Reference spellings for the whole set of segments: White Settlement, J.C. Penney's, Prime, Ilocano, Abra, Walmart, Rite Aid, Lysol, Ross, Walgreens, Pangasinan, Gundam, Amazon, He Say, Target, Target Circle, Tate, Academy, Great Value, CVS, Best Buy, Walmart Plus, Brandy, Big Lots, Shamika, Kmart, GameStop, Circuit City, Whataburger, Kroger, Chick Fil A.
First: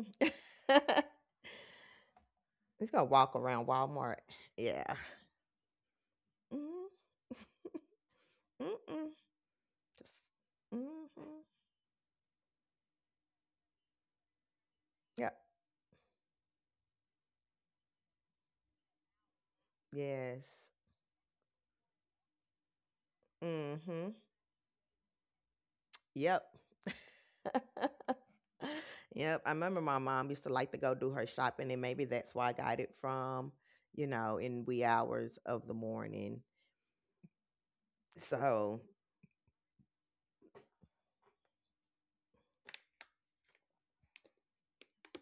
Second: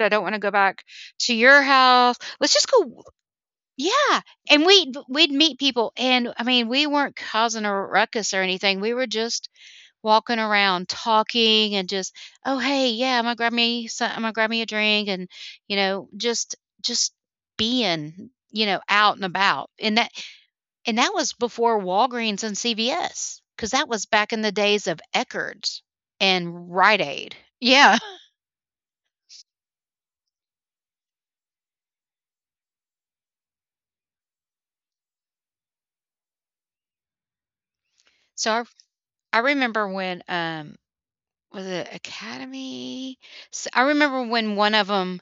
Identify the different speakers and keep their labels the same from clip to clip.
Speaker 1: I
Speaker 2: Mhm.
Speaker 1: don't wanna go back to your house. Let's just
Speaker 2: He's
Speaker 1: go.
Speaker 2: gonna walk around Walmart.
Speaker 1: Yeah, and we'd
Speaker 2: Yeah.
Speaker 1: we'd meet people, and, I mean, we
Speaker 2: mm
Speaker 1: weren't causing a ruckus or
Speaker 2: Mhm.
Speaker 1: anything, we were
Speaker 2: Mm-mm.
Speaker 1: just
Speaker 2: Just.
Speaker 1: walking around
Speaker 2: Mm Mhm.
Speaker 1: talking and just, "Oh, hey, yeah, I'm gonna grab me a drink," and,
Speaker 2: Yep.
Speaker 1: you know, just being, you know, out and about, and that
Speaker 2: Yes.
Speaker 1: and that was before Walgreens and CVS, because that was
Speaker 2: Mm-hmm.
Speaker 1: back in the days of Eckerd's
Speaker 2: Yep.
Speaker 1: and Rite Aid. Yeah.
Speaker 2: Yep, I remember my mom used to like to go do her shopping, and maybe that's why I got it from, you know, in wee hours of the morning.
Speaker 1: So I
Speaker 2: So,
Speaker 1: I remember when, was it Academy? S I remember when one of them.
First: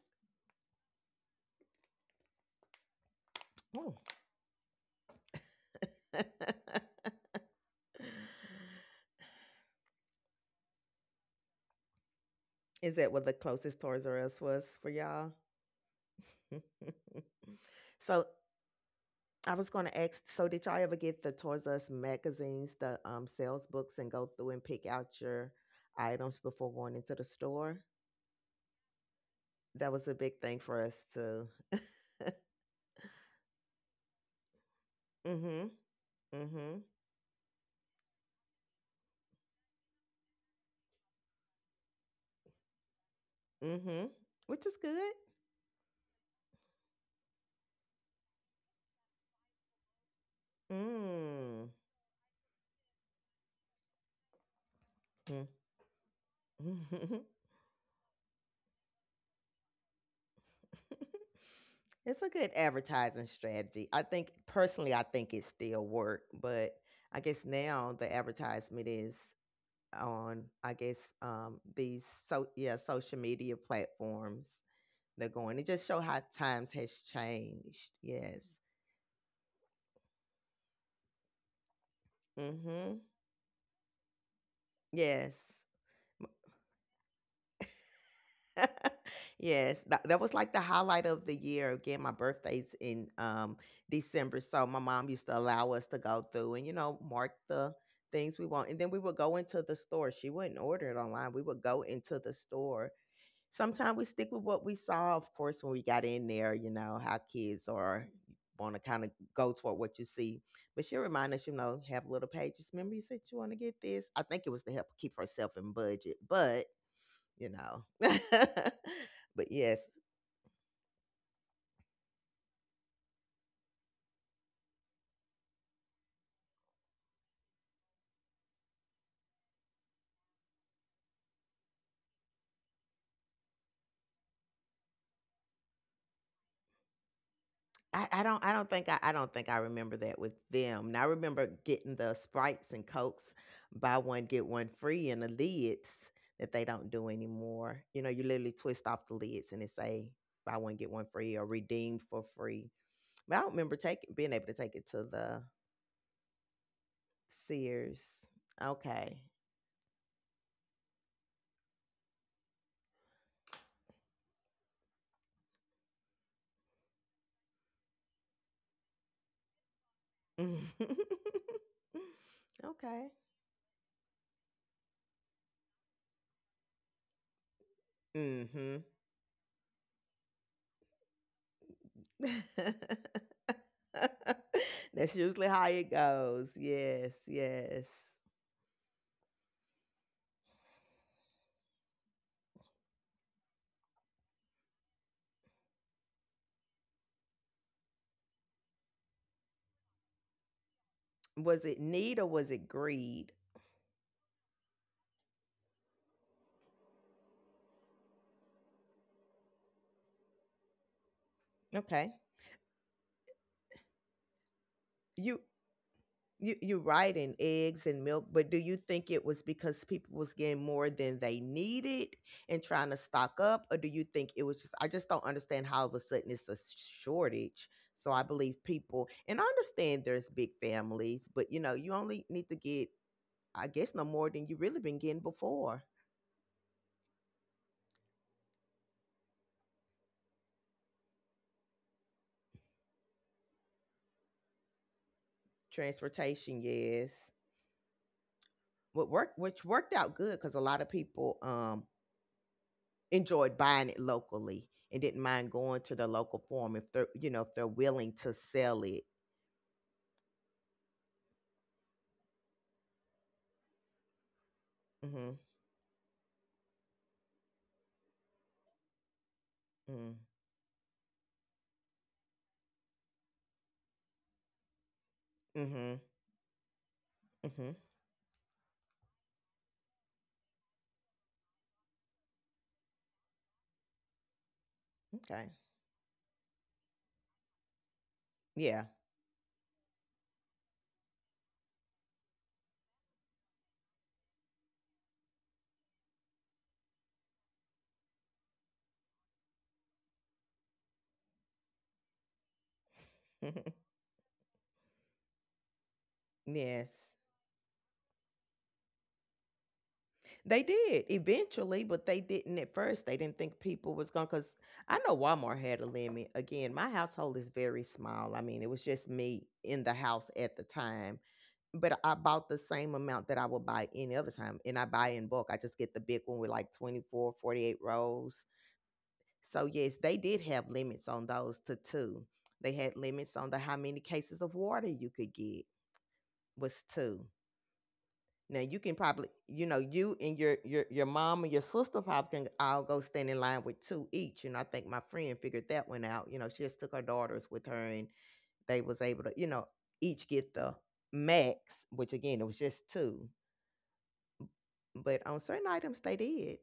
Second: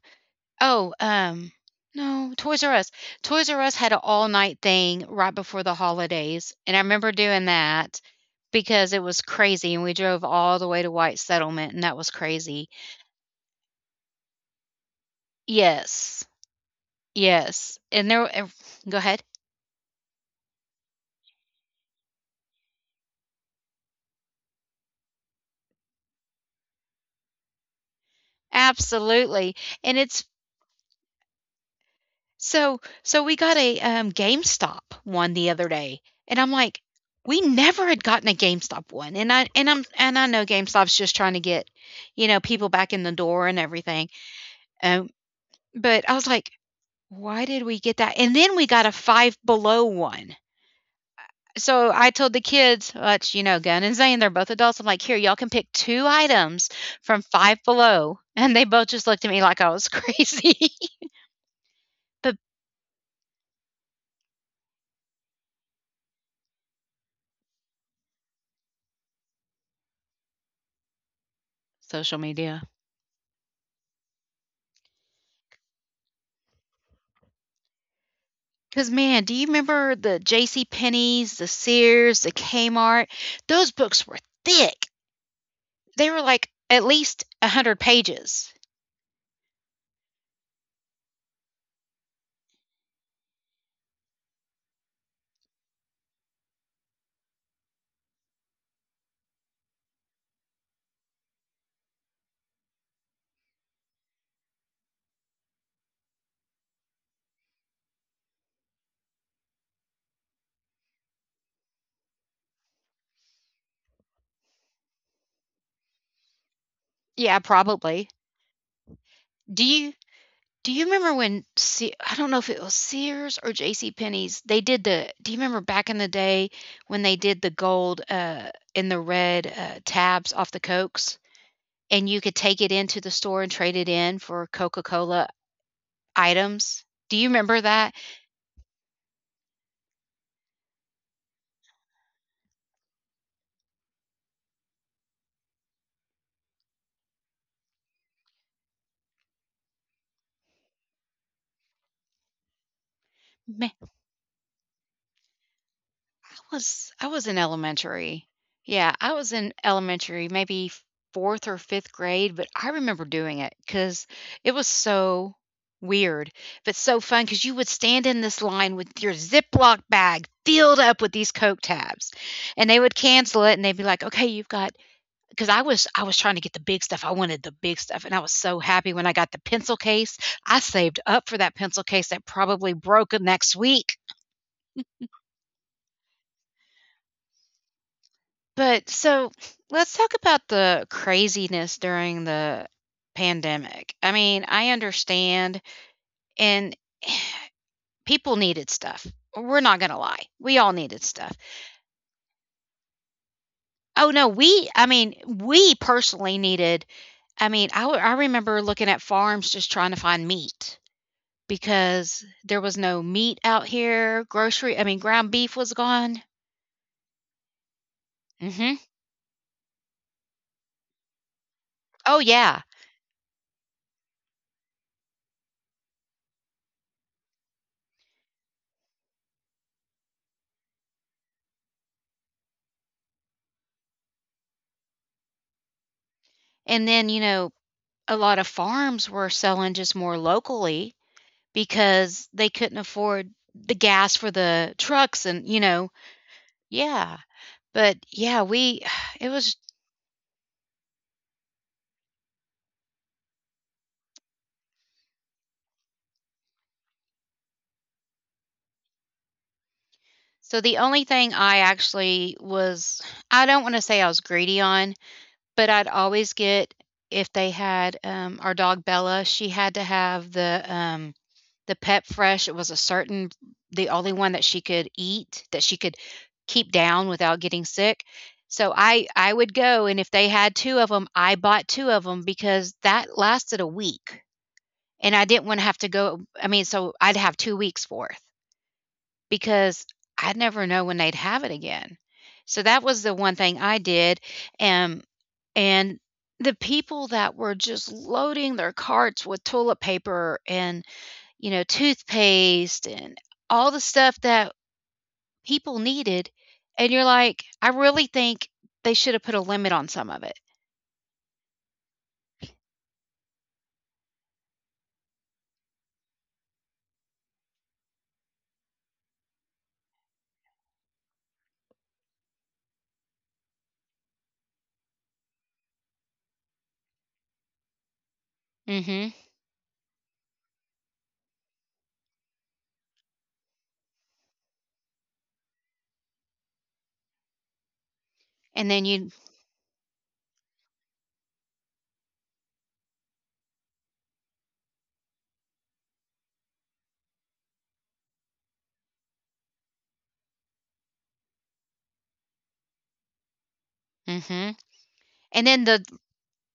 Speaker 1: oh, um, no, Toys R Us. Toys R Us had
Speaker 2: oh.
Speaker 1: an all-night thing right before the holidays, and I remember doing that because it was crazy, and we drove all the way to White Settlement, and that was crazy.
Speaker 2: Is that what the closest Toys R Us was for y'all?
Speaker 1: Yes. Yes. And
Speaker 2: So,
Speaker 1: there w Go ahead.
Speaker 2: I was going to ask so, did y'all ever get the Toys R Us magazines, the sales books, and go through and pick out your items before going into the store?
Speaker 1: Absolutely,
Speaker 2: That
Speaker 1: and
Speaker 2: was a
Speaker 1: it's
Speaker 2: big thing for us, too.
Speaker 1: so we got a, GameStop
Speaker 2: Mm
Speaker 1: one the
Speaker 2: hmm.
Speaker 1: other day, and
Speaker 2: Mm
Speaker 1: I'm
Speaker 2: hmm.
Speaker 1: like, "We never had gotten a GameStop one," and I and I'm and I know GameStop's just trying to get, you know, people back in the door and
Speaker 2: Mm hmm.
Speaker 1: everything,
Speaker 2: Which is good.
Speaker 1: um, but I was like, "Why did we get that?" And then we got a Five Below one.
Speaker 2: Mm.
Speaker 1: So I told the kids, which, you know, Gun and Zane, they're both adults, I'm like, "Here, y'all
Speaker 2: Mm.
Speaker 1: can pick 2 items from Five Below," and they both just looked at me like I was crazy.
Speaker 2: It's a
Speaker 1: But
Speaker 2: good advertising strategy. I think personally, I think it still work, but I guess now the advertisement is on. I guess these
Speaker 1: social
Speaker 2: so
Speaker 1: media.
Speaker 2: yeah social media platforms they're going. It just show how times has changed. Yes.
Speaker 1: Because, man, do you remember the J.C. Penney's, the Sears, the
Speaker 2: Mm-hmm.
Speaker 1: Kmart? Those books were thick.
Speaker 2: Yes.
Speaker 1: They were like at least a hundred pages.
Speaker 2: Yes, that was like the highlight of the year. Again, my birthday's in December, so my mom used to allow us to go through and you know mark the things we want, and then we would go into the store. She wouldn't order it online. We would go into the store. Sometimes we stick with what we saw, of course, when we got in there. You know how kids are want to kind of go toward what you see. But she reminded us, you know, have little pages. Remember, you said you want to get this. I think it was to help keep herself in budget, but
Speaker 1: Yeah,
Speaker 2: you know.
Speaker 1: probably.
Speaker 2: But
Speaker 1: Do
Speaker 2: yes,
Speaker 1: you do you remember when I don't know if it was Sears or J.C. Penney's? They did the. Do you remember back in the day when they did the gold and the red tabs off the cokes, and you could take it into the store and trade it in for Coca Cola items? Do you remember that?
Speaker 2: I don't think I don't think I remember that with them. Now I remember getting the Sprites and Cokes buy one get one free and the lids that they don't do anymore. You know, you literally twist off the lids and it say buy one get one free or redeemed for free. But I don't
Speaker 1: Ma-
Speaker 2: remember taking being able to take it to the
Speaker 1: I was in
Speaker 2: Sears.
Speaker 1: elementary. Yeah, I
Speaker 2: Okay.
Speaker 1: was in elementary, maybe 4th or 5th grade, but I remember doing it because it was so weird, but so fun. Because you would stand in this line with your Ziploc bag filled up with these Coke tabs, and they would
Speaker 2: Okay.
Speaker 1: cancel it, and they'd be like, "Okay, you've got" "got." Because I was trying to get the big stuff, I wanted the big stuff, and I was so
Speaker 2: Mhm.
Speaker 1: happy when I got the pencil case. I saved up for that pencil case that probably broke next week.
Speaker 2: That's usually how it goes. Yes, yes.
Speaker 1: But so let's talk about the craziness during the pandemic. I mean, I understand and people needed stuff. We're not going to lie. We all needed stuff.
Speaker 2: Was it need or was it greed?
Speaker 1: Oh no, we I mean, we personally needed I mean, I remember looking at farms just trying to find meat
Speaker 2: Okay.
Speaker 1: because there was no meat out here. Grocery, I mean, ground
Speaker 2: You
Speaker 1: beef was gone.
Speaker 2: you right in eggs and milk, but do you
Speaker 1: Mhm.
Speaker 2: think it was because people was getting more than they needed
Speaker 1: Oh
Speaker 2: and
Speaker 1: yeah.
Speaker 2: trying to stock up? Or do you think it was just I just don't understand how all of a sudden it's a shortage. So I believe people and I understand there's big families, but you know, you only need to get I guess no more than you really been getting before.
Speaker 1: And then, you know, a lot of farms were selling just more locally because they couldn't afford the gas for the trucks and, you know,
Speaker 2: Transportation,
Speaker 1: yeah.
Speaker 2: yes.
Speaker 1: But yeah, we
Speaker 2: What
Speaker 1: it
Speaker 2: worked
Speaker 1: was
Speaker 2: which worked out good because a lot of people enjoyed buying it locally and didn't mind going to the local farm if they're you know if they're willing to sell it.
Speaker 1: so the only thing I actually was, I don't wanna say I was greedy on,
Speaker 2: Mm-hmm.
Speaker 1: but I'd always get if they had, our dog Bella, she had to
Speaker 2: Mm-hmm.
Speaker 1: have the Pep Fresh, it was a certain the only one that she could eat, that she
Speaker 2: Mm-hmm.
Speaker 1: could keep down without
Speaker 2: Hmm.
Speaker 1: getting sick. So I would go, and if they had 2 of them, I bought 2 of them because that lasted a week, and I
Speaker 2: Okay.
Speaker 1: didn't wanna have to go, I mean, so I'd have 2 weeks' worth
Speaker 2: Yeah.
Speaker 1: because I'd never know when they'd have it again. So that was the one thing I did, and and the people that were just loading their carts with toilet paper and, you know, toothpaste and all the stuff that people needed. And you're
Speaker 2: Yes
Speaker 1: like, I really think they should have put a limit on some of it.
Speaker 2: they did eventually but they didn't at first they didn't think people was going because I know Walmart had a limit again my household is very small I mean it was just me in the house at the time but I bought the same amount that I would buy any other time. And I buy in bulk. I just get the big one with like 24, 48 rows.
Speaker 1: Mm-hmm.
Speaker 2: So, yes, they did have limits on those to two. They had limits on the how many cases of water you could get was two. Now
Speaker 1: And
Speaker 2: you
Speaker 1: then
Speaker 2: can
Speaker 1: you,
Speaker 2: probably, you know, you and your mom and your sister probably can all go stand in line with two each. And I think my friend figured that one out. You know, she just took her daughters with her and they was able to, you know, each get the max, which again it was just two.
Speaker 1: hmm,
Speaker 2: But on
Speaker 1: and
Speaker 2: certain
Speaker 1: then the
Speaker 2: items, they did.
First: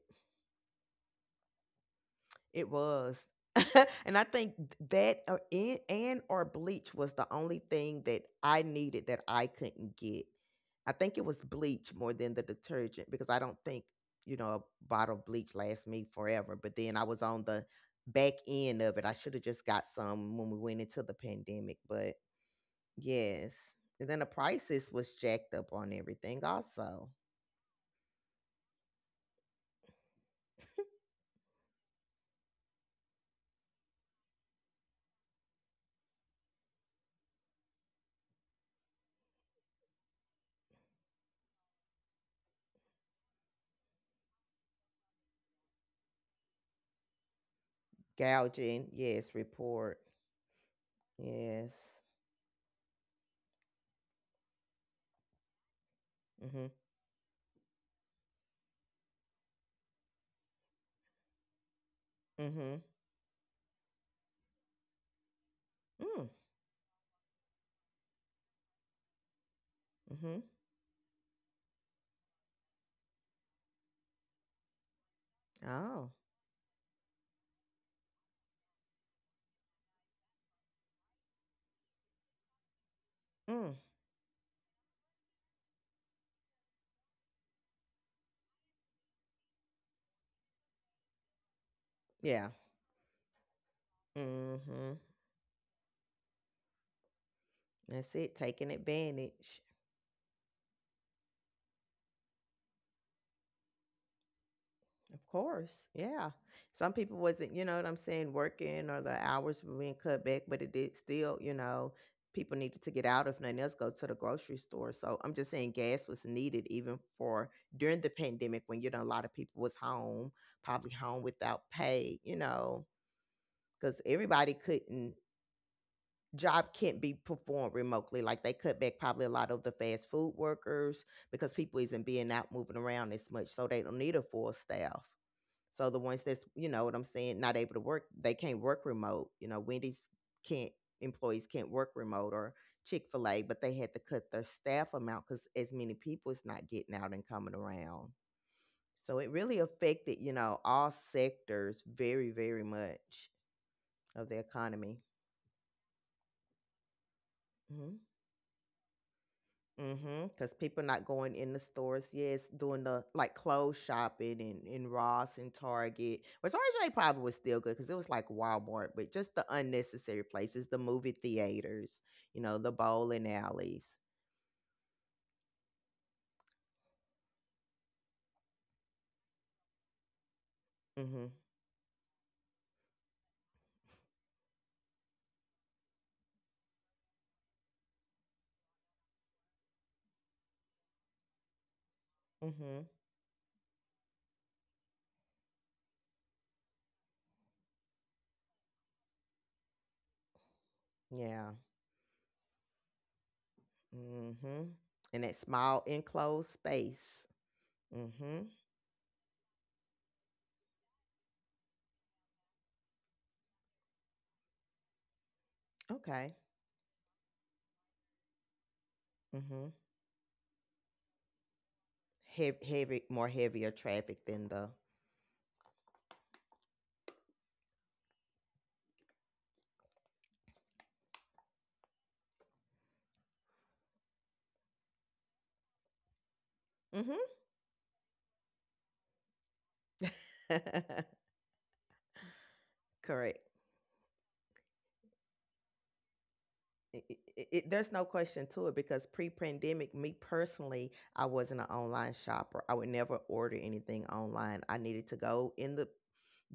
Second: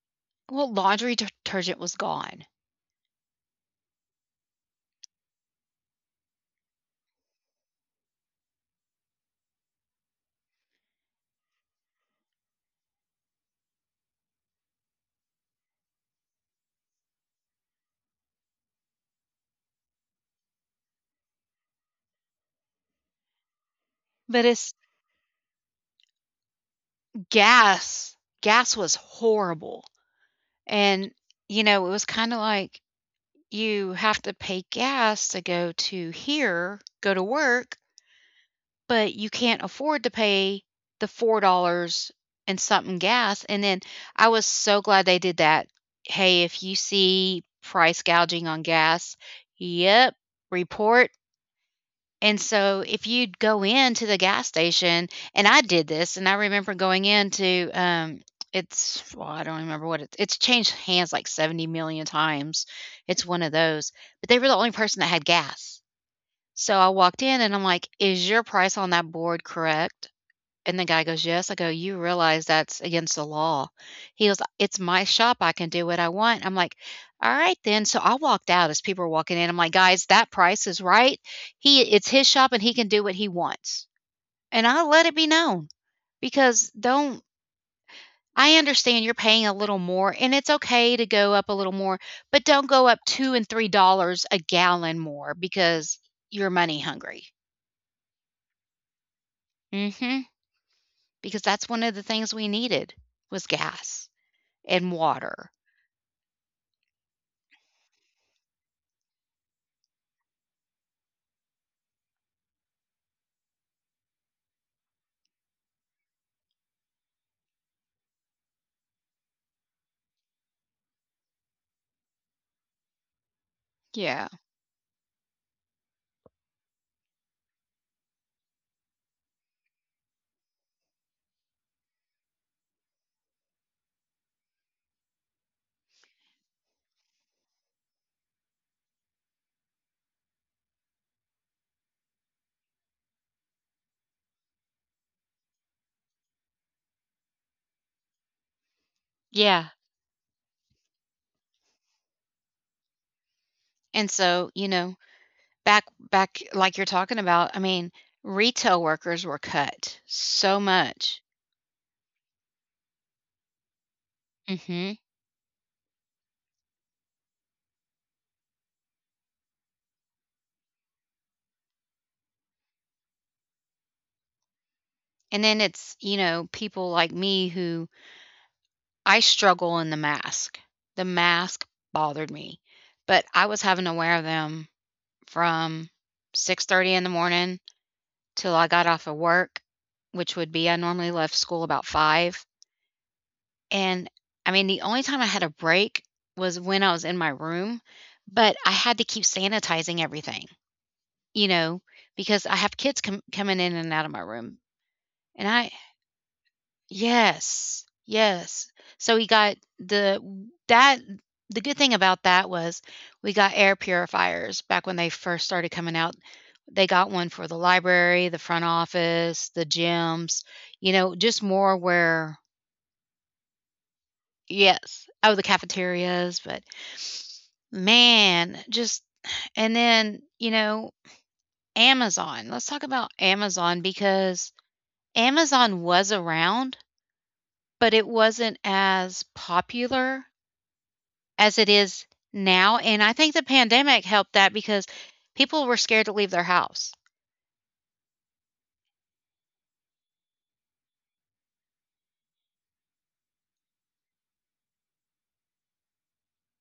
Speaker 1: well, laundry detergent was gone,
Speaker 2: It was. And I think that or and or bleach was the only thing that I needed that I couldn't get. I think it was bleach more than the detergent because I don't think, you know, a bottle of bleach lasts me forever. But then I was on the back end of it. I should have just got some when we went into the pandemic. But yes. And then the
Speaker 1: but it's
Speaker 2: prices was jacked up on everything also.
Speaker 1: gas. Gas was horrible. And, you know, it was kind of like you have to pay gas to go to here, go to work, but you can't afford to pay the $4 and something gas, and then I was so glad they did that. "Hey, if you see price gouging on
Speaker 2: Gouging,
Speaker 1: gas."
Speaker 2: yes, report.
Speaker 1: Yep, report.
Speaker 2: Yes.
Speaker 1: And so if you'd go into the gas station, and I did this, and I remember
Speaker 2: Hmm.
Speaker 1: going into, it's well, I don't remember what it it's changed hands like 70 million times.
Speaker 2: Mhm.
Speaker 1: It's one of those, but they were the only person that had gas.
Speaker 2: Mm.
Speaker 1: So I walked in and I'm like, "Is your price on that board correct?"
Speaker 2: Mhm.
Speaker 1: And the guy goes, "Yes." I go, "You realize that's against the law." He goes, "It's my shop. I can do what I
Speaker 2: Oh.
Speaker 1: want." I'm like, "All right then." So I walked out as people were walking in. I'm like, "Guys, that price is right. He It's his shop and he can do what he
Speaker 2: Mm.
Speaker 1: wants." And I let it be known because don't I understand you're paying a little more and it's okay to go up a little more, but
Speaker 2: Yeah.
Speaker 1: don't go up 2 and 3 dollars a gallon
Speaker 2: Mhm.
Speaker 1: more because you're money hungry.
Speaker 2: That's it. Taking advantage.
Speaker 1: Mhm. Because that's one of the things we needed was gas and
Speaker 2: Of
Speaker 1: water.
Speaker 2: course. Yeah. Some people wasn't, you know what I'm saying, working or the hours were being cut back, but it did still, you know, people needed to get out if nothing else, go to the grocery store. So I'm just saying gas was needed even for during the pandemic when, you know, a lot of people was home, probably home without pay, you know, because
Speaker 1: Yeah.
Speaker 2: everybody couldn't job can't be performed remotely. Like they cut back probably a lot of the fast food workers because people isn't being out moving around as much, so they don't need a full staff. So the ones that's you know what I'm saying, not able to work, they can't work remote. You know, Wendy's can't employees can't work remote or Chick Fil A, but they had to cut their staff amount because as many people is not getting out and coming around. So it really
Speaker 1: Yeah.
Speaker 2: affected you know all sectors very much
Speaker 1: And
Speaker 2: of the
Speaker 1: so, you know,
Speaker 2: economy.
Speaker 1: back back like you're talking about,
Speaker 2: Mm-hmm.
Speaker 1: retail workers were cut
Speaker 2: Mm-hmm.
Speaker 1: so
Speaker 2: Because people not
Speaker 1: much.
Speaker 2: going in the stores, yes, doing the, like, clothes shopping and
Speaker 1: hmm
Speaker 2: in Ross and Target, but Target they probably was still good because it was like Walmart, but just the unnecessary places, the movie theaters, you know, the bowling alleys.
Speaker 1: And then it's, people like me who I struggle in the mask. The
Speaker 2: Mhm,
Speaker 1: mask bothered me, but I was having to wear them from 6:30 in the morning till I got off of work, which would be I normally left school about 5.
Speaker 2: mhm,
Speaker 1: And, the only time I had a break was when I was in my room, but I had to keep sanitizing everything, you
Speaker 2: yeah,
Speaker 1: know, because I have kids com coming in and out of my room,
Speaker 2: mhm, and that
Speaker 1: and I
Speaker 2: small enclosed space.
Speaker 1: yes,
Speaker 2: Mhm,
Speaker 1: yes. So we got the that the good thing about that was we got air purifiers back when they first started coming out.
Speaker 2: okay,
Speaker 1: They got one for the library, the front office, the
Speaker 2: mhm,
Speaker 1: gyms, just more where
Speaker 2: heav heavy more heavier traffic than the
Speaker 1: yes. Oh, the cafeterias, but man, just and then, you know, Amazon. Let's talk about Amazon because Amazon was around,
Speaker 2: mhm.
Speaker 1: but it wasn't as popular as it is now, and I think the
Speaker 2: Correct.
Speaker 1: pandemic helped that because people were scared to leave their house.
Speaker 2: it, it, there's no question to it because pre-pandemic me personally I wasn't an online shopper I would never order anything online I needed to go in the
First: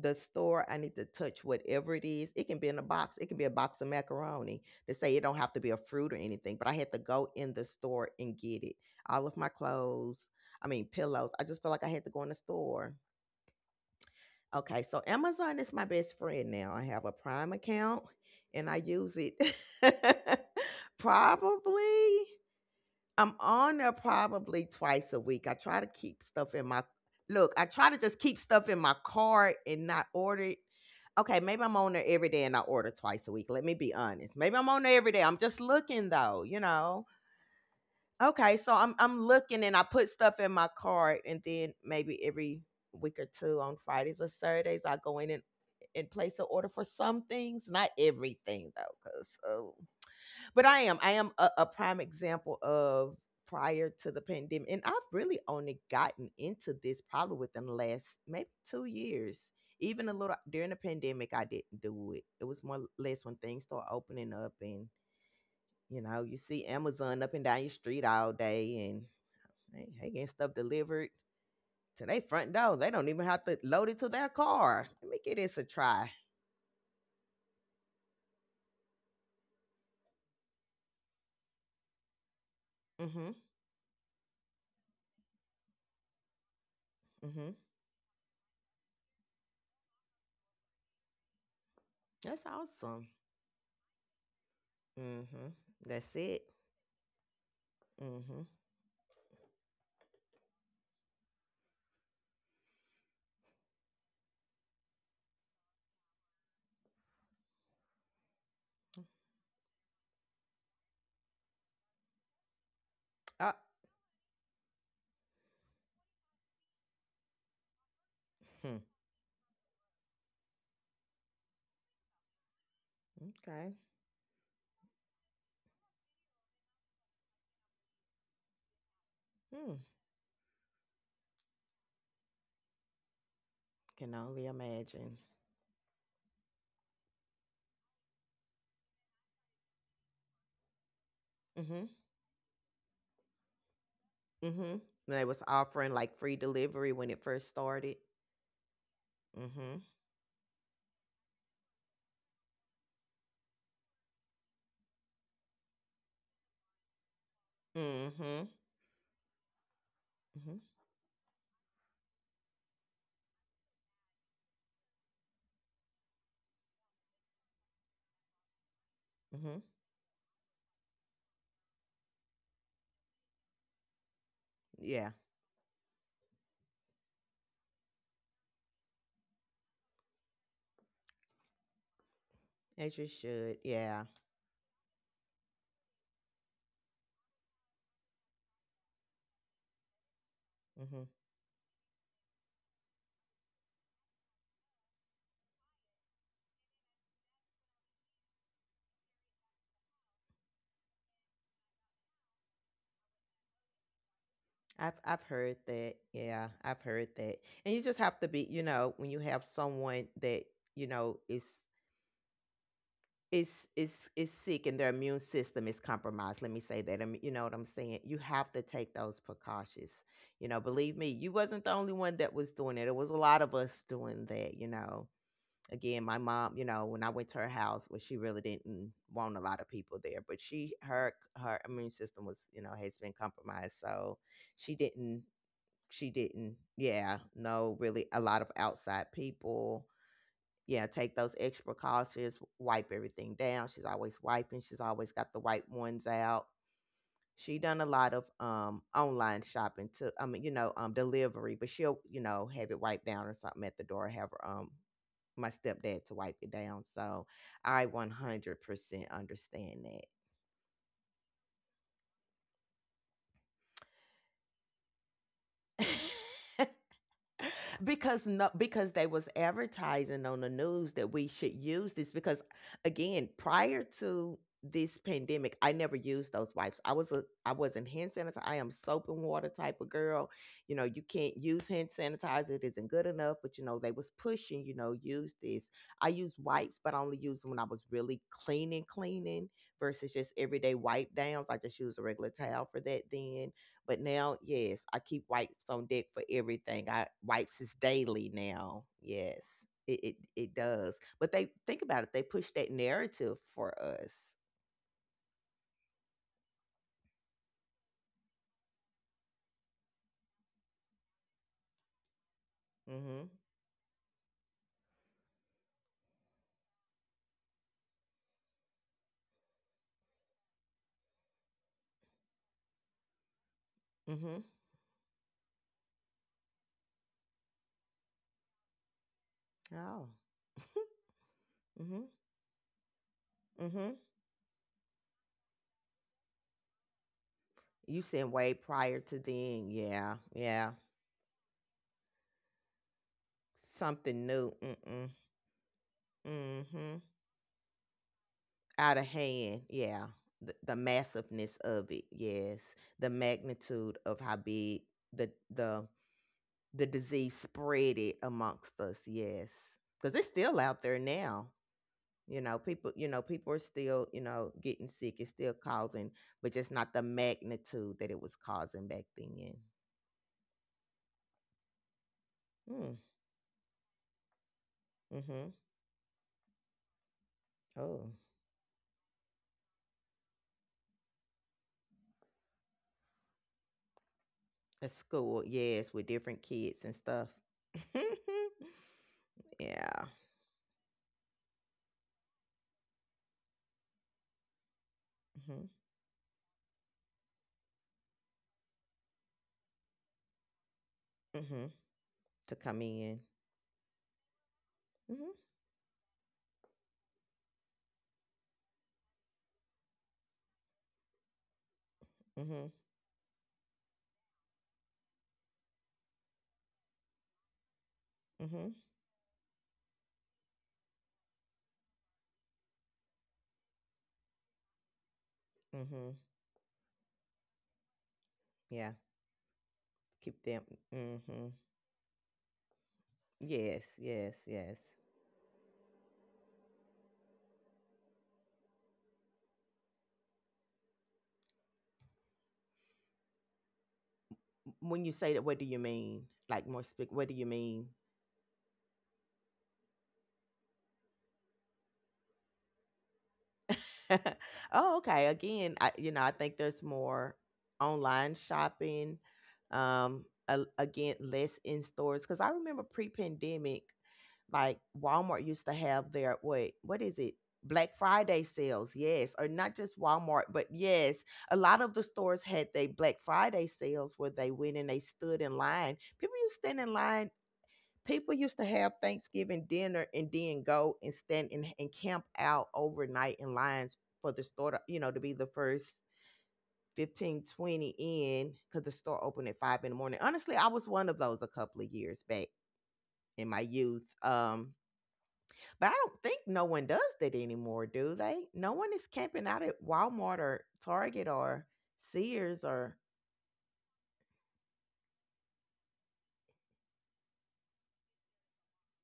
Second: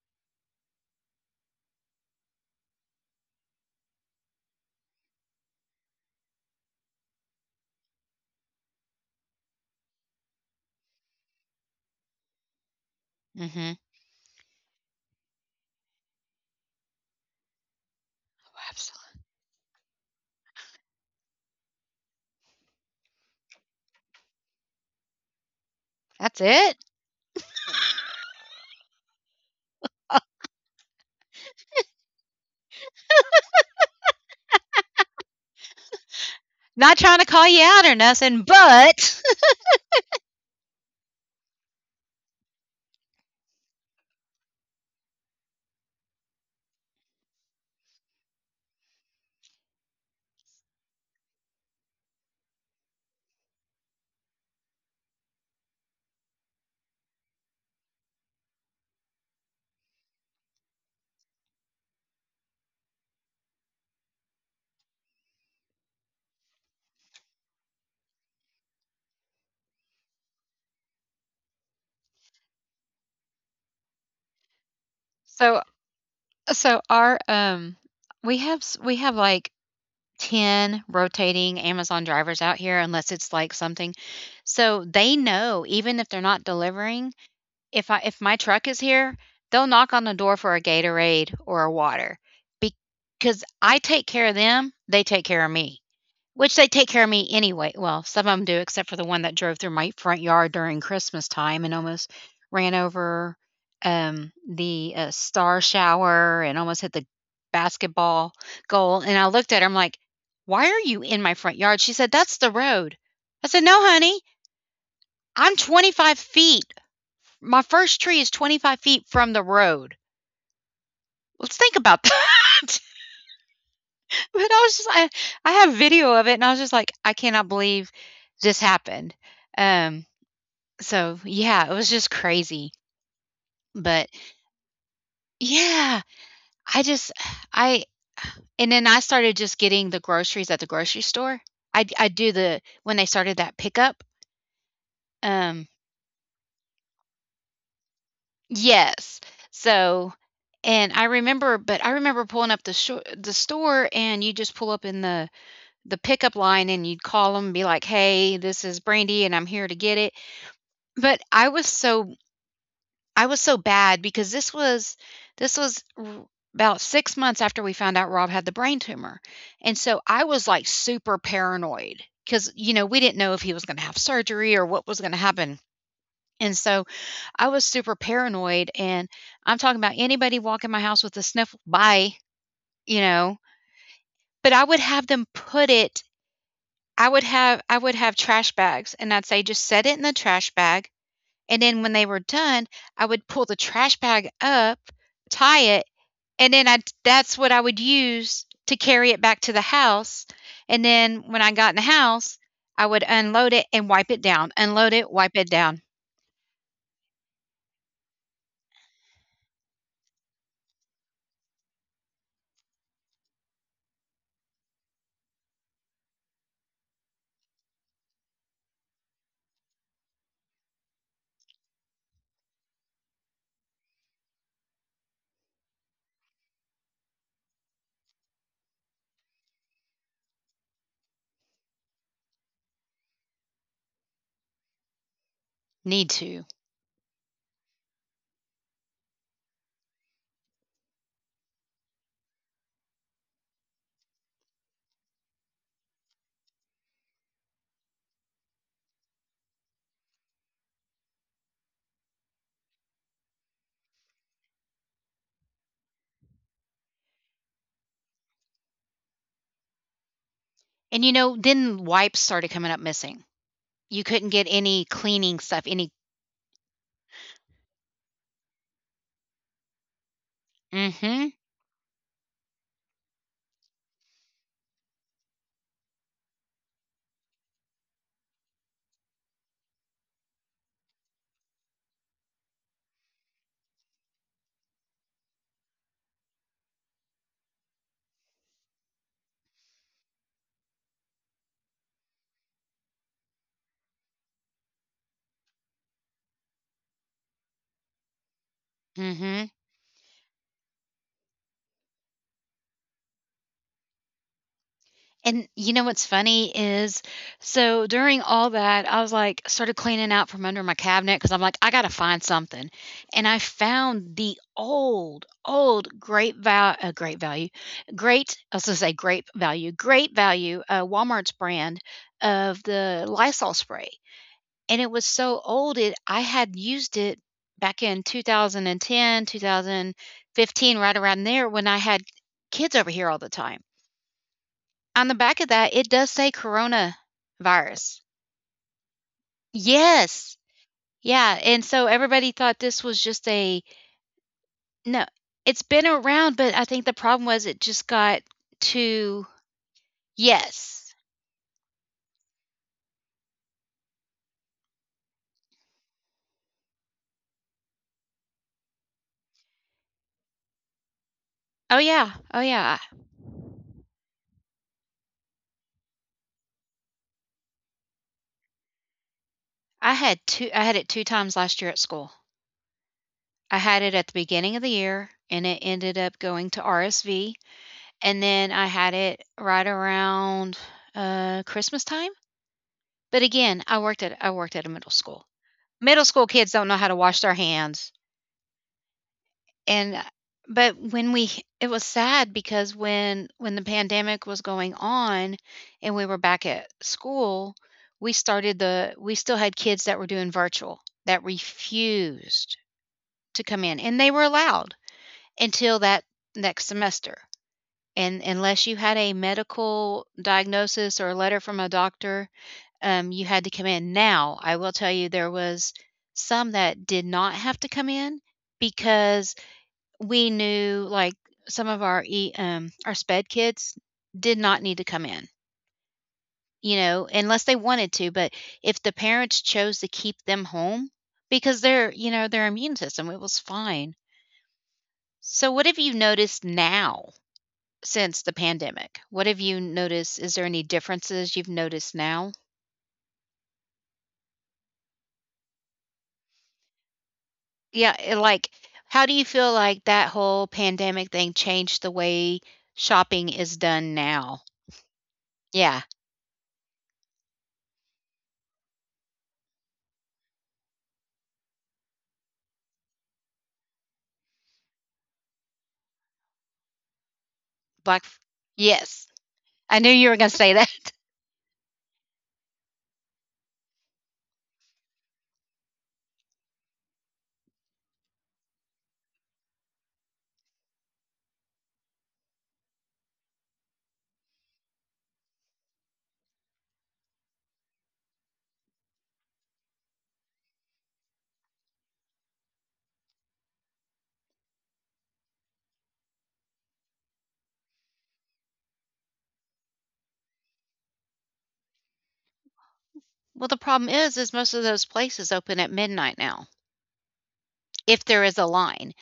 Speaker 2: the store I need to touch whatever it is it can be in a box it can be a box of macaroni they say it don't have to be a fruit or anything but I had to go in the store and get it all of my clothes I mean pillows I just felt like I had to go in the store.
Speaker 1: Mhm.
Speaker 2: Okay, so Amazon is my best friend now. I have a Prime account and I use
Speaker 1: Absolutely.
Speaker 2: it. Probably, I'm on there probably twice a week. I try to keep
Speaker 1: That's
Speaker 2: stuff in
Speaker 1: it.
Speaker 2: my look, I try to just keep stuff in my cart and not order it. Okay, maybe I'm on there every day and I order twice a week. Let me be honest. Maybe I'm on there every day. I'm just looking though, you
Speaker 1: Not
Speaker 2: know.
Speaker 1: trying to call you out or nothing,
Speaker 2: Okay, so I'm
Speaker 1: but
Speaker 2: I'm looking and I put stuff in my cart and then maybe every week or two on Fridays or Saturdays I go in and place an order for some things, not everything though, cause oh, but I am a prime example of prior to the pandemic, and I've really only gotten into this probably within the last maybe 2 years. Even a little during the pandemic, I didn't do it. It was more or less when things start opening up and you see Amazon up and down your street all day, and they getting stuff delivered to their front door. They don't even have to load it to their car. Let me give this
Speaker 1: So
Speaker 2: a try.
Speaker 1: so our we have like 10 rotating Amazon drivers out here unless it's
Speaker 2: Mm-hmm.
Speaker 1: like something. So they know even if they're not delivering,
Speaker 2: Mm-hmm.
Speaker 1: if my truck is here, they'll knock on the door for a Gatorade or a water
Speaker 2: That's awesome.
Speaker 1: because I take care of them, they take care
Speaker 2: Mm-hmm.
Speaker 1: of me.
Speaker 2: That's it.
Speaker 1: Which they take care of me anyway, well, some of them
Speaker 2: Mm-hmm.
Speaker 1: do, except for the one that drove through my front yard during Christmas time and almost ran over, the, star shower and almost hit the basketball goal, and I looked at her, I'm like, "Why are you in my front yard?" She said, "That's the road." I
Speaker 2: Oh.
Speaker 1: said, "No, honey, I'm 25 feet. My first tree is
Speaker 2: Hmm.
Speaker 1: 25 feet from the road." Let's think about that.
Speaker 2: Okay.
Speaker 1: But I was just I have video of it, and I was just like, "I cannot believe this happened."
Speaker 2: Hmm.
Speaker 1: Um, so yeah, it was just crazy.
Speaker 2: Can
Speaker 1: But
Speaker 2: only imagine.
Speaker 1: yeah, I just I and then I started just getting the groceries at the grocery store.
Speaker 2: Mm-hmm.
Speaker 1: I do the when they started that pickup.
Speaker 2: Mm-hmm. They was
Speaker 1: Um,
Speaker 2: offering like free delivery when it first started.
Speaker 1: yes.
Speaker 2: Mm-hmm.
Speaker 1: So and I remember but I remember pulling up the store and you just pull up in the pickup line and you'd call them, be like, "Hey,
Speaker 2: Mm-hmm.
Speaker 1: this is Brandy and I'm here to get it."
Speaker 2: Mm-hmm.
Speaker 1: But I was so bad because this was r about 6 months after we found out Rob had the brain tumor,
Speaker 2: Mm-hmm.
Speaker 1: and so I was, like, super paranoid because we didn't know if he was gonna have surgery or what was
Speaker 2: Yeah.
Speaker 1: gonna happen, and so I was super paranoid, and I'm talking about anybody walking my house with a sniffle, bye,
Speaker 2: As
Speaker 1: you
Speaker 2: you
Speaker 1: know?
Speaker 2: should. Yeah.
Speaker 1: But I would have them put it I would have trash bags, and I'd say, "Just set it in the trash bag."
Speaker 2: Mm-hmm.
Speaker 1: And then when they were done, I would pull the trash bag up, tie it, and then I that's what I would use to carry it back to the house. And then when I got in the house, I would unload it and wipe it down.
Speaker 2: I've
Speaker 1: Unload it,
Speaker 2: I've
Speaker 1: wipe it
Speaker 2: heard
Speaker 1: down.
Speaker 2: that. Yeah, I've heard that. And you just have to be, you know, when you have someone that, is is sick and their immune system is compromised. Let me say that. I mean, you know what I'm saying? You have to take those precautions. You know, believe me, you wasn't the only one that was doing it. It was a lot of us doing that, you know. Again, my mom, you know, when I went to her house, well, she really didn't want a lot of people there, but she her her immune system was, you know, has been compromised. So, she didn't she
Speaker 1: Need to.
Speaker 2: didn't yeah, no, really a lot of outside people, yeah, take those extra calls. She just wipe everything down. She's always wiping. She's always got the white ones out. She done a lot of online shopping to I mean, delivery, but she'll, have it wiped down or something at the door, have her my stepdad to wipe it down. So I 100% understand
Speaker 1: And you know, then wipes started coming up missing. You couldn't get any cleaning stuff, any
Speaker 2: that. Because no, because they was advertising on the news that we
Speaker 1: mhm,
Speaker 2: should use this. Because again, prior to this pandemic, I never used those wipes. I wasn't hand sanitizer, I am soap and water type of girl. You know, you can't use hand sanitizer, it isn't good enough, but they was pushing, use this. I use wipes, but I only used them when I was really cleaning cleaning, versus just everyday wipe downs. I just use a regular towel for that then. But now, yes, I keep wipes on deck for everything. I wipes is daily now.
Speaker 1: mhm.
Speaker 2: Yes. It does. But they think about it, they push that narrative for us.
Speaker 1: And you know what's funny is, so during all that, I was like started cleaning out from under my cabinet because I'm like, I gotta find something,
Speaker 2: Mm-hmm.
Speaker 1: and I found the old, old Great Value, Great. I was gonna say Grape Value, Great Value, Walmart's brand of the Lysol spray,
Speaker 2: Mm-hmm.
Speaker 1: and it was so old it I had used it back in 2010,
Speaker 2: Oh.
Speaker 1: 2015, right around there when I
Speaker 2: Mm-hmm.
Speaker 1: had kids over here all the time.
Speaker 2: Mm-hmm.
Speaker 1: On the back of that, it does say coronavirus.
Speaker 2: You said way prior to then, yeah,
Speaker 1: Yes.
Speaker 2: yeah.
Speaker 1: Yeah. And so everybody thought this was just a
Speaker 2: Something new.
Speaker 1: no,
Speaker 2: Mm-mm.
Speaker 1: it's been around, but I think the
Speaker 2: Mm-hmm.
Speaker 1: problem was it just got
Speaker 2: Out of
Speaker 1: too
Speaker 2: hand, yeah. The
Speaker 1: yes.
Speaker 2: massiveness of it, yes. The magnitude of how big the the the disease spread it amongst us, yes, because it's still out there now.
Speaker 1: Oh yeah. Oh yeah.
Speaker 2: People, people are still, getting sick. It's still causing, but just not the magnitude that it was causing back then.
Speaker 1: I had it two times last year at school.
Speaker 2: Mm.
Speaker 1: I had it at the beginning of the year and
Speaker 2: Mm-hmm.
Speaker 1: it ended up going to RSV
Speaker 2: Oh.
Speaker 1: and then I had it right around Christmas time. But again, I worked at a
Speaker 2: At
Speaker 1: middle school.
Speaker 2: school, yes,
Speaker 1: Middle
Speaker 2: with
Speaker 1: school
Speaker 2: different
Speaker 1: kids don't know
Speaker 2: kids
Speaker 1: how
Speaker 2: and
Speaker 1: to wash
Speaker 2: stuff.
Speaker 1: their hands, and
Speaker 2: Yeah.
Speaker 1: but when we it was sad because when the pandemic was going on
Speaker 2: Mm-hmm.
Speaker 1: and we were back at school, we started the we still had kids that were doing virtual that
Speaker 2: Mm-hmm. To
Speaker 1: refused
Speaker 2: come in.
Speaker 1: to come in, and they were allowed
Speaker 2: Mm-hmm.
Speaker 1: until that next semester. And unless you had a medical diagnosis or a letter from a doctor,
Speaker 2: Mm-hmm.
Speaker 1: you had to come in. Now, I will tell you there was some that did not have to come in
Speaker 2: Mm-hmm.
Speaker 1: because we knew like some of our e our sped kids did not need to come in,
Speaker 2: Mm-hmm.
Speaker 1: you know, unless they wanted to. But if
Speaker 2: Yeah,
Speaker 1: the parents chose to keep
Speaker 2: keep
Speaker 1: them
Speaker 2: them.
Speaker 1: home
Speaker 2: Mm-hmm.
Speaker 1: because their, you know, their immune system, it was
Speaker 2: Yes,
Speaker 1: fine.
Speaker 2: yes, yes.
Speaker 1: So what have you noticed now? Since the pandemic, what have you noticed? Is there any differences you've noticed now?
Speaker 2: When you say that, what do you mean? Like more speak, what do you mean?
Speaker 1: Yeah, and, like, how do you feel like that whole pandemic thing changed the way shopping is done now?
Speaker 2: Oh, okay. Again,
Speaker 1: Yeah,
Speaker 2: I, I think there's more online shopping. Again, less in stores, because I remember pre-pandemic, like Walmart used to have their what? What is it? Black
Speaker 1: Black F
Speaker 2: Friday sales,
Speaker 1: yes,
Speaker 2: yes, or not
Speaker 1: I knew
Speaker 2: just
Speaker 1: you were gonna
Speaker 2: Walmart,
Speaker 1: say
Speaker 2: but
Speaker 1: that.
Speaker 2: yes, a lot of the stores had their Black Friday sales where they went and they stood in line. People used to stand in line. People used to have Thanksgiving dinner and then go and stand and camp out overnight in lines for the store, to, you know, to be the first 15, 20 in, because the store opened at 5 in the morning. Honestly, I was one of those a couple of years back in my youth. But I don't think no one does that anymore, do they? No one is camping out at Walmart or Target or Sears or.
Speaker 1: Well, the problem is most of those places open at midnight now. If there is a line.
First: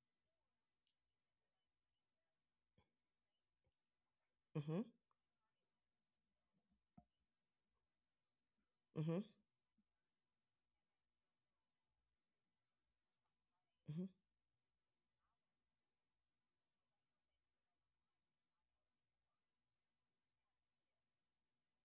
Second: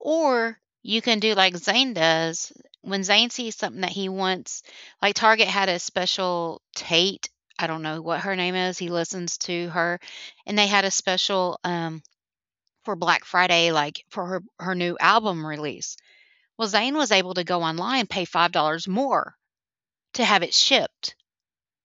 Speaker 1: Or you can do like Zane does. When Zane sees something that he wants,
Speaker 2: Hmm.
Speaker 1: like Target had a special Tate, I don't know what her name is, he
Speaker 2: Hmm.
Speaker 1: listens to her, and they had a special for Black Friday, like
Speaker 2: Hmm.
Speaker 1: for her, her new album release. Well, Zane was able to go online, pay $5 more to have it shipped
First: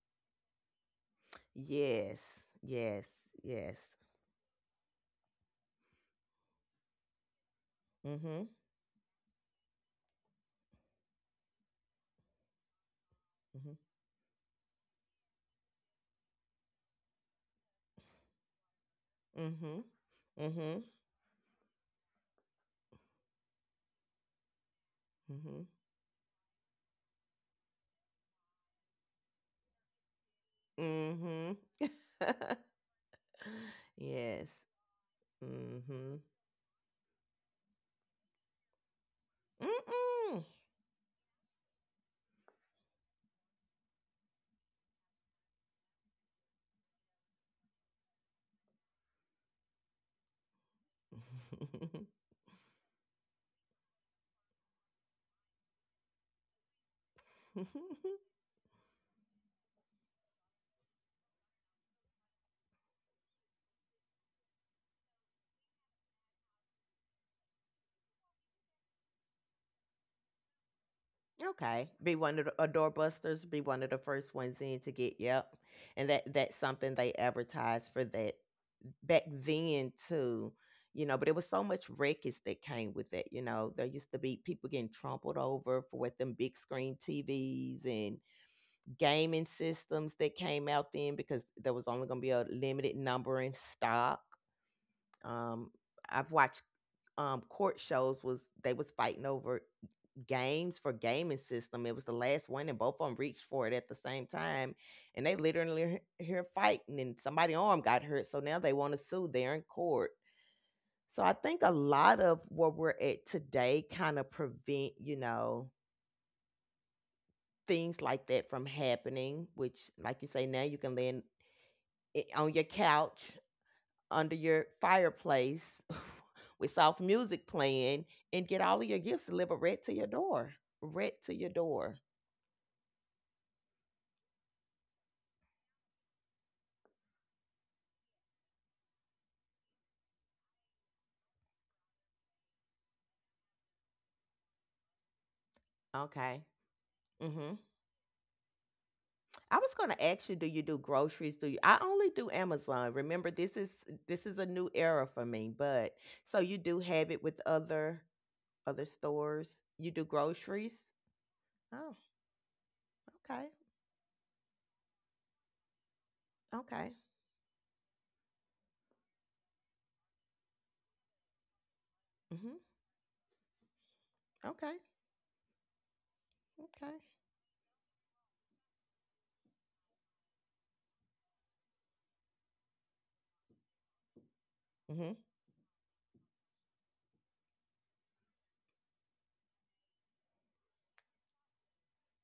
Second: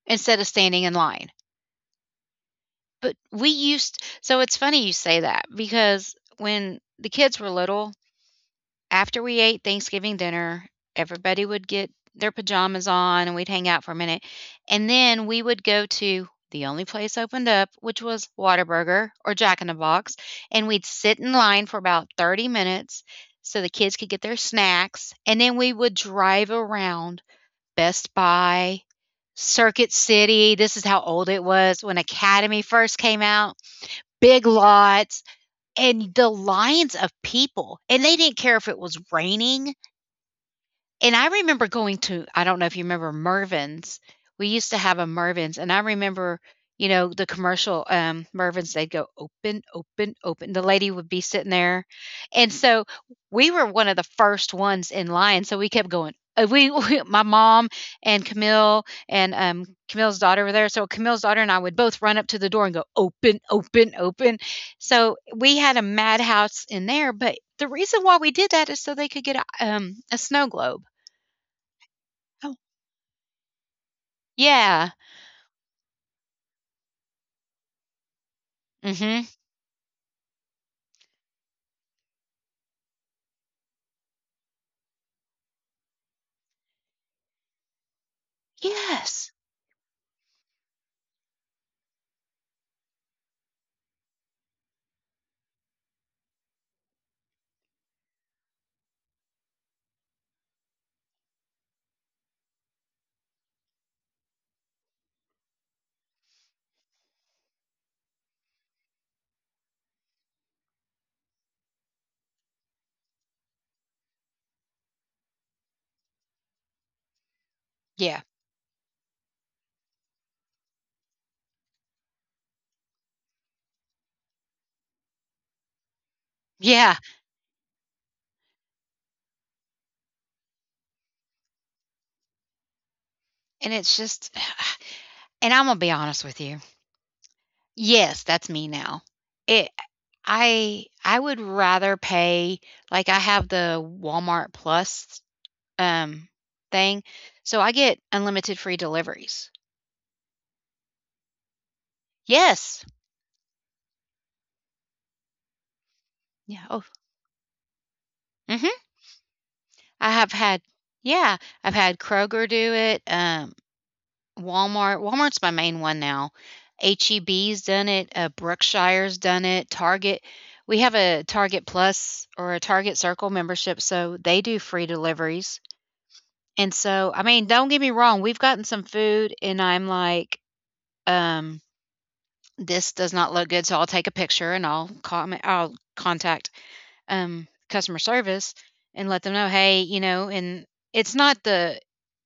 Speaker 1: instead of standing in line.
Speaker 2: Yes, yes,
Speaker 1: But we
Speaker 2: yes.
Speaker 1: used, so it's funny you say that because when the kids were little,
Speaker 2: Mm-hmm.
Speaker 1: after we ate Thanksgiving dinner, everybody would get their pajamas on and we'd hang
Speaker 2: Mm-hmm.
Speaker 1: out for a minute. And then we would go to the only place opened up, which was Whataburger or Jack in the
Speaker 2: Mm-hmm.
Speaker 1: Box. And
Speaker 2: Mm-hmm.
Speaker 1: we'd sit in line for about 30 minutes so the kids could get their snacks. And then
Speaker 2: Mhm.
Speaker 1: we would drive around Best Buy, Circuit City. This is how old it
Speaker 2: Mhm.
Speaker 1: was when Academy first came out.
Speaker 2: Yes.
Speaker 1: Big Lots and
Speaker 2: Mhm.
Speaker 1: the lines of people. And they didn't care if it was raining.
Speaker 2: Mm-mm.
Speaker 1: And I remember going to I don't know if you remember Mervin's. We used to have a Mervin's, and I remember, you know, the commercial, Mervin's, they'd go, "Open, open, open." The lady would be sitting there, and so we were one of the first ones in line, so we kept going. We we my mom and Camille and, Camille's daughter were there, so Camille's daughter and I would both run up to the door and go, "Open, open, open." So we had a madhouse in there, but the reason why we did that is so they could get a snow globe.
Speaker 2: Okay. Be one of
Speaker 1: Oh,
Speaker 2: the doorbusters. Be one of the first ones in
Speaker 1: yeah.
Speaker 2: to get. Yep. And that's something they advertised for that back
Speaker 1: Mhm.
Speaker 2: then too. You know, but it was so much wreckage that came with it. You know, there used to be people getting trampled over for what them big screen TVs and
Speaker 1: Yes.
Speaker 2: gaming systems that came out then, because there was only going to be a limited number in stock. Um, I've watched court shows was they was fighting over games for gaming system. It was the last one, and both of them reached for it at the same time, and they literally here fighting, and somebody's arm got hurt. So now they want to sue. They're in court. So I think a lot of where we're at today kind of prevent, you know, things
Speaker 1: Yeah.
Speaker 2: like that from happening. Which, like you say, now you can lend on your couch under your fireplace with
Speaker 1: Yeah,
Speaker 2: soft music playing and get all of your gifts delivered right to your door. Right to your door.
Speaker 1: and it's just and Imma be honest with you. Yes, that's me now. It I would rather pay like, I have the Walmart Plus, um,
Speaker 2: Okay.
Speaker 1: thing,
Speaker 2: Mm-hmm.
Speaker 1: so I get unlimited free deliveries.
Speaker 2: I was going to ask you do groceries? Do you? I only do
Speaker 1: Yes.
Speaker 2: Amazon. Remember, this is a new era for me. But so you
Speaker 1: Yeah,
Speaker 2: do
Speaker 1: oh
Speaker 2: have it with
Speaker 1: mhm.
Speaker 2: other stores. You do
Speaker 1: I have had
Speaker 2: groceries.
Speaker 1: yeah, I've
Speaker 2: Oh,
Speaker 1: had Kroger do it,
Speaker 2: okay,
Speaker 1: Walmart's my main one now.
Speaker 2: okay,
Speaker 1: H-E-B's done it, Brookshire's done it, Target we have a Target Plus or
Speaker 2: mm-hmm.
Speaker 1: a Target Circle membership, so they do
Speaker 2: Okay,
Speaker 1: free deliveries, and
Speaker 2: okay.
Speaker 1: so, I mean, don't get me wrong, we've gotten some food and I'm like, um, "This does not look good," so I'll take a picture and I'll
Speaker 2: Mm-hmm.
Speaker 1: comment I'll contact, customer service and let them know, "Hey," you know, and it's not the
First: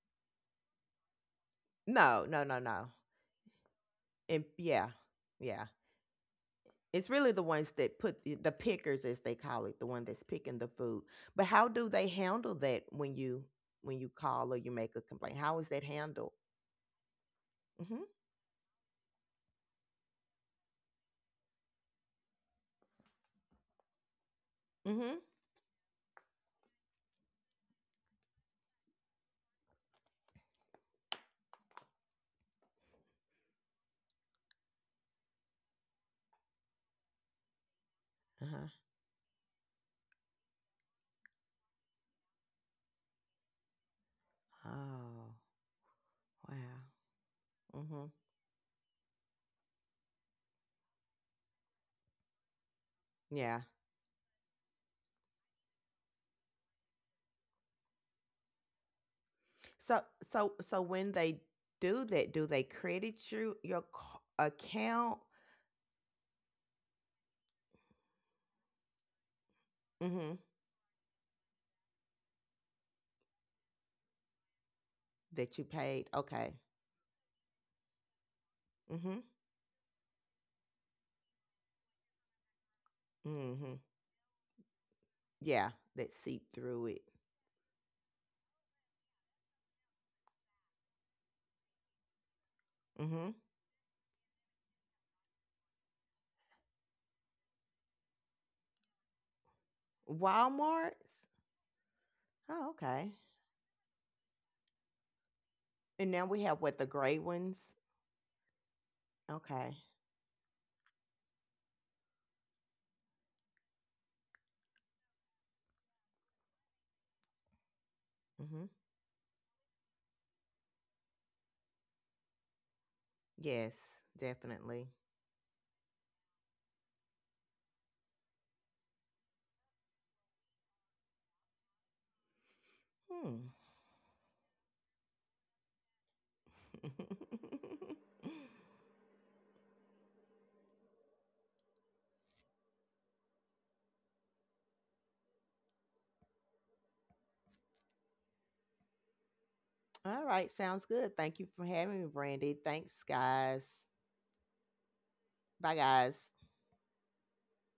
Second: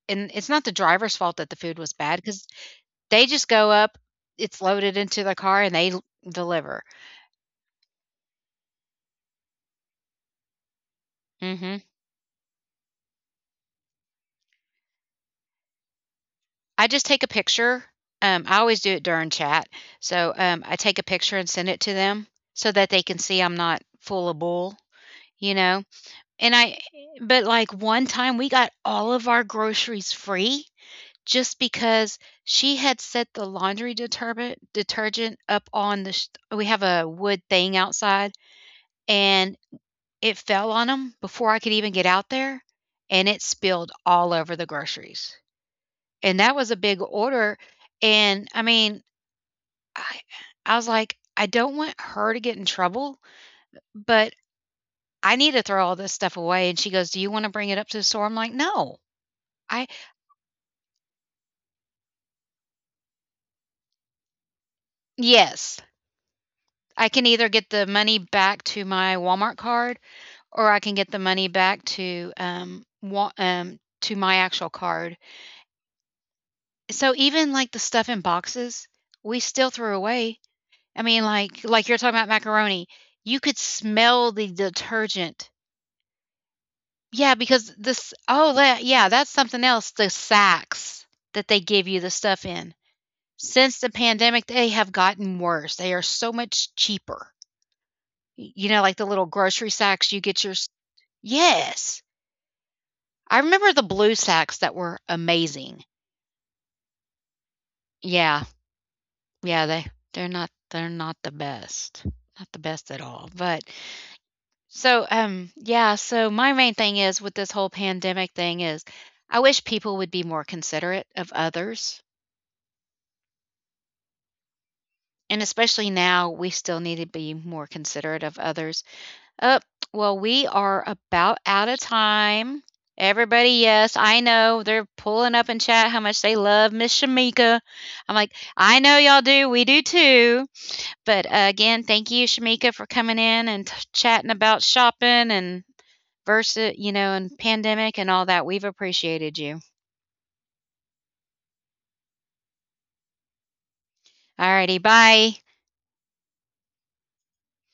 Speaker 1: and it's not the driver's fault that the food was bad
Speaker 2: No, no,
Speaker 1: because.
Speaker 2: no, no.
Speaker 1: They just go up,
Speaker 2: And
Speaker 1: it's
Speaker 2: yeah,
Speaker 1: loaded into the car,
Speaker 2: yeah.
Speaker 1: and deliver.
Speaker 2: It's really the ones that put the pickers, as they call it, the one that's picking the food. But how
Speaker 1: Hmm.
Speaker 2: do they handle that when you call or you make a complaint? How is that handled?
Speaker 1: I just take a picture.
Speaker 2: Mm-hmm.
Speaker 1: I always do it during chat. So I take a picture and send it to them so that they can see I'm not full of bull,
Speaker 2: Mm-hmm.
Speaker 1: you know? And I, but like one time we got all of our groceries free just because she had set the laundry detergent up on the sh- we have a wood thing outside
Speaker 2: Uh-huh.
Speaker 1: and it fell on them before I could even get out there, and it spilled all over the groceries.
Speaker 2: Oh,
Speaker 1: And that was a
Speaker 2: wow.
Speaker 1: big order,
Speaker 2: Mm-hmm.
Speaker 1: and, I I was like, "I don't want her to get in trouble,
Speaker 2: Yeah.
Speaker 1: but I need to throw all this stuff away," and she goes, "Do you wanna bring it up to the store?" I'm like, "No. I."
Speaker 2: So when they do that, do they credit you your account
Speaker 1: Yes. I can either get the money back to my Walmart card,
Speaker 2: hmm
Speaker 1: or I can get the money back to, Wa to my actual card.
Speaker 2: that you paid? Okay.
Speaker 1: So even, like, the stuff in boxes,
Speaker 2: Mm-hmm.
Speaker 1: we still threw away. Like you're talking about macaroni, you could
Speaker 2: Mm-hmm.
Speaker 1: smell the detergent.
Speaker 2: Yeah, that seep through it.
Speaker 1: Yeah, because this oh, that yeah, that's something else, the sacks that they give you the stuff in.
Speaker 2: Mm-hmm.
Speaker 1: Since the pandemic, they have gotten worse. They are so much cheaper. Y you know, like the little grocery sacks you get your s
Speaker 2: Walmart's.
Speaker 1: yes.
Speaker 2: Oh, okay.
Speaker 1: I remember the blue sacks that were amazing.
Speaker 2: And now we have what the gray ones.
Speaker 1: Yeah. Yeah,
Speaker 2: Okay.
Speaker 1: they're not the best. Not the best at all, but so, yeah, so my main thing is with this whole pandemic thing
Speaker 2: Hmm.
Speaker 1: is I wish people would be more considerate of others.
Speaker 2: Yes, definitely.
Speaker 1: And especially now, we still need to be more considerate of others. Oh, well, we are about out of time.
Speaker 2: Hmm.
Speaker 1: Everybody, yes, I know they're pulling up in chat how much they love Miss Shamika. I'm like, I know y'all do. We do too. But again, thank you, Shamika, for coming in and chatting about shopping and versus, you know, and pandemic and all that. We've appreciated you.
Speaker 2: All right. Sounds good. Thank you for having me, Brandy. Thanks, guys.
Speaker 1: All righty. Bye.
Speaker 2: Bye, guys.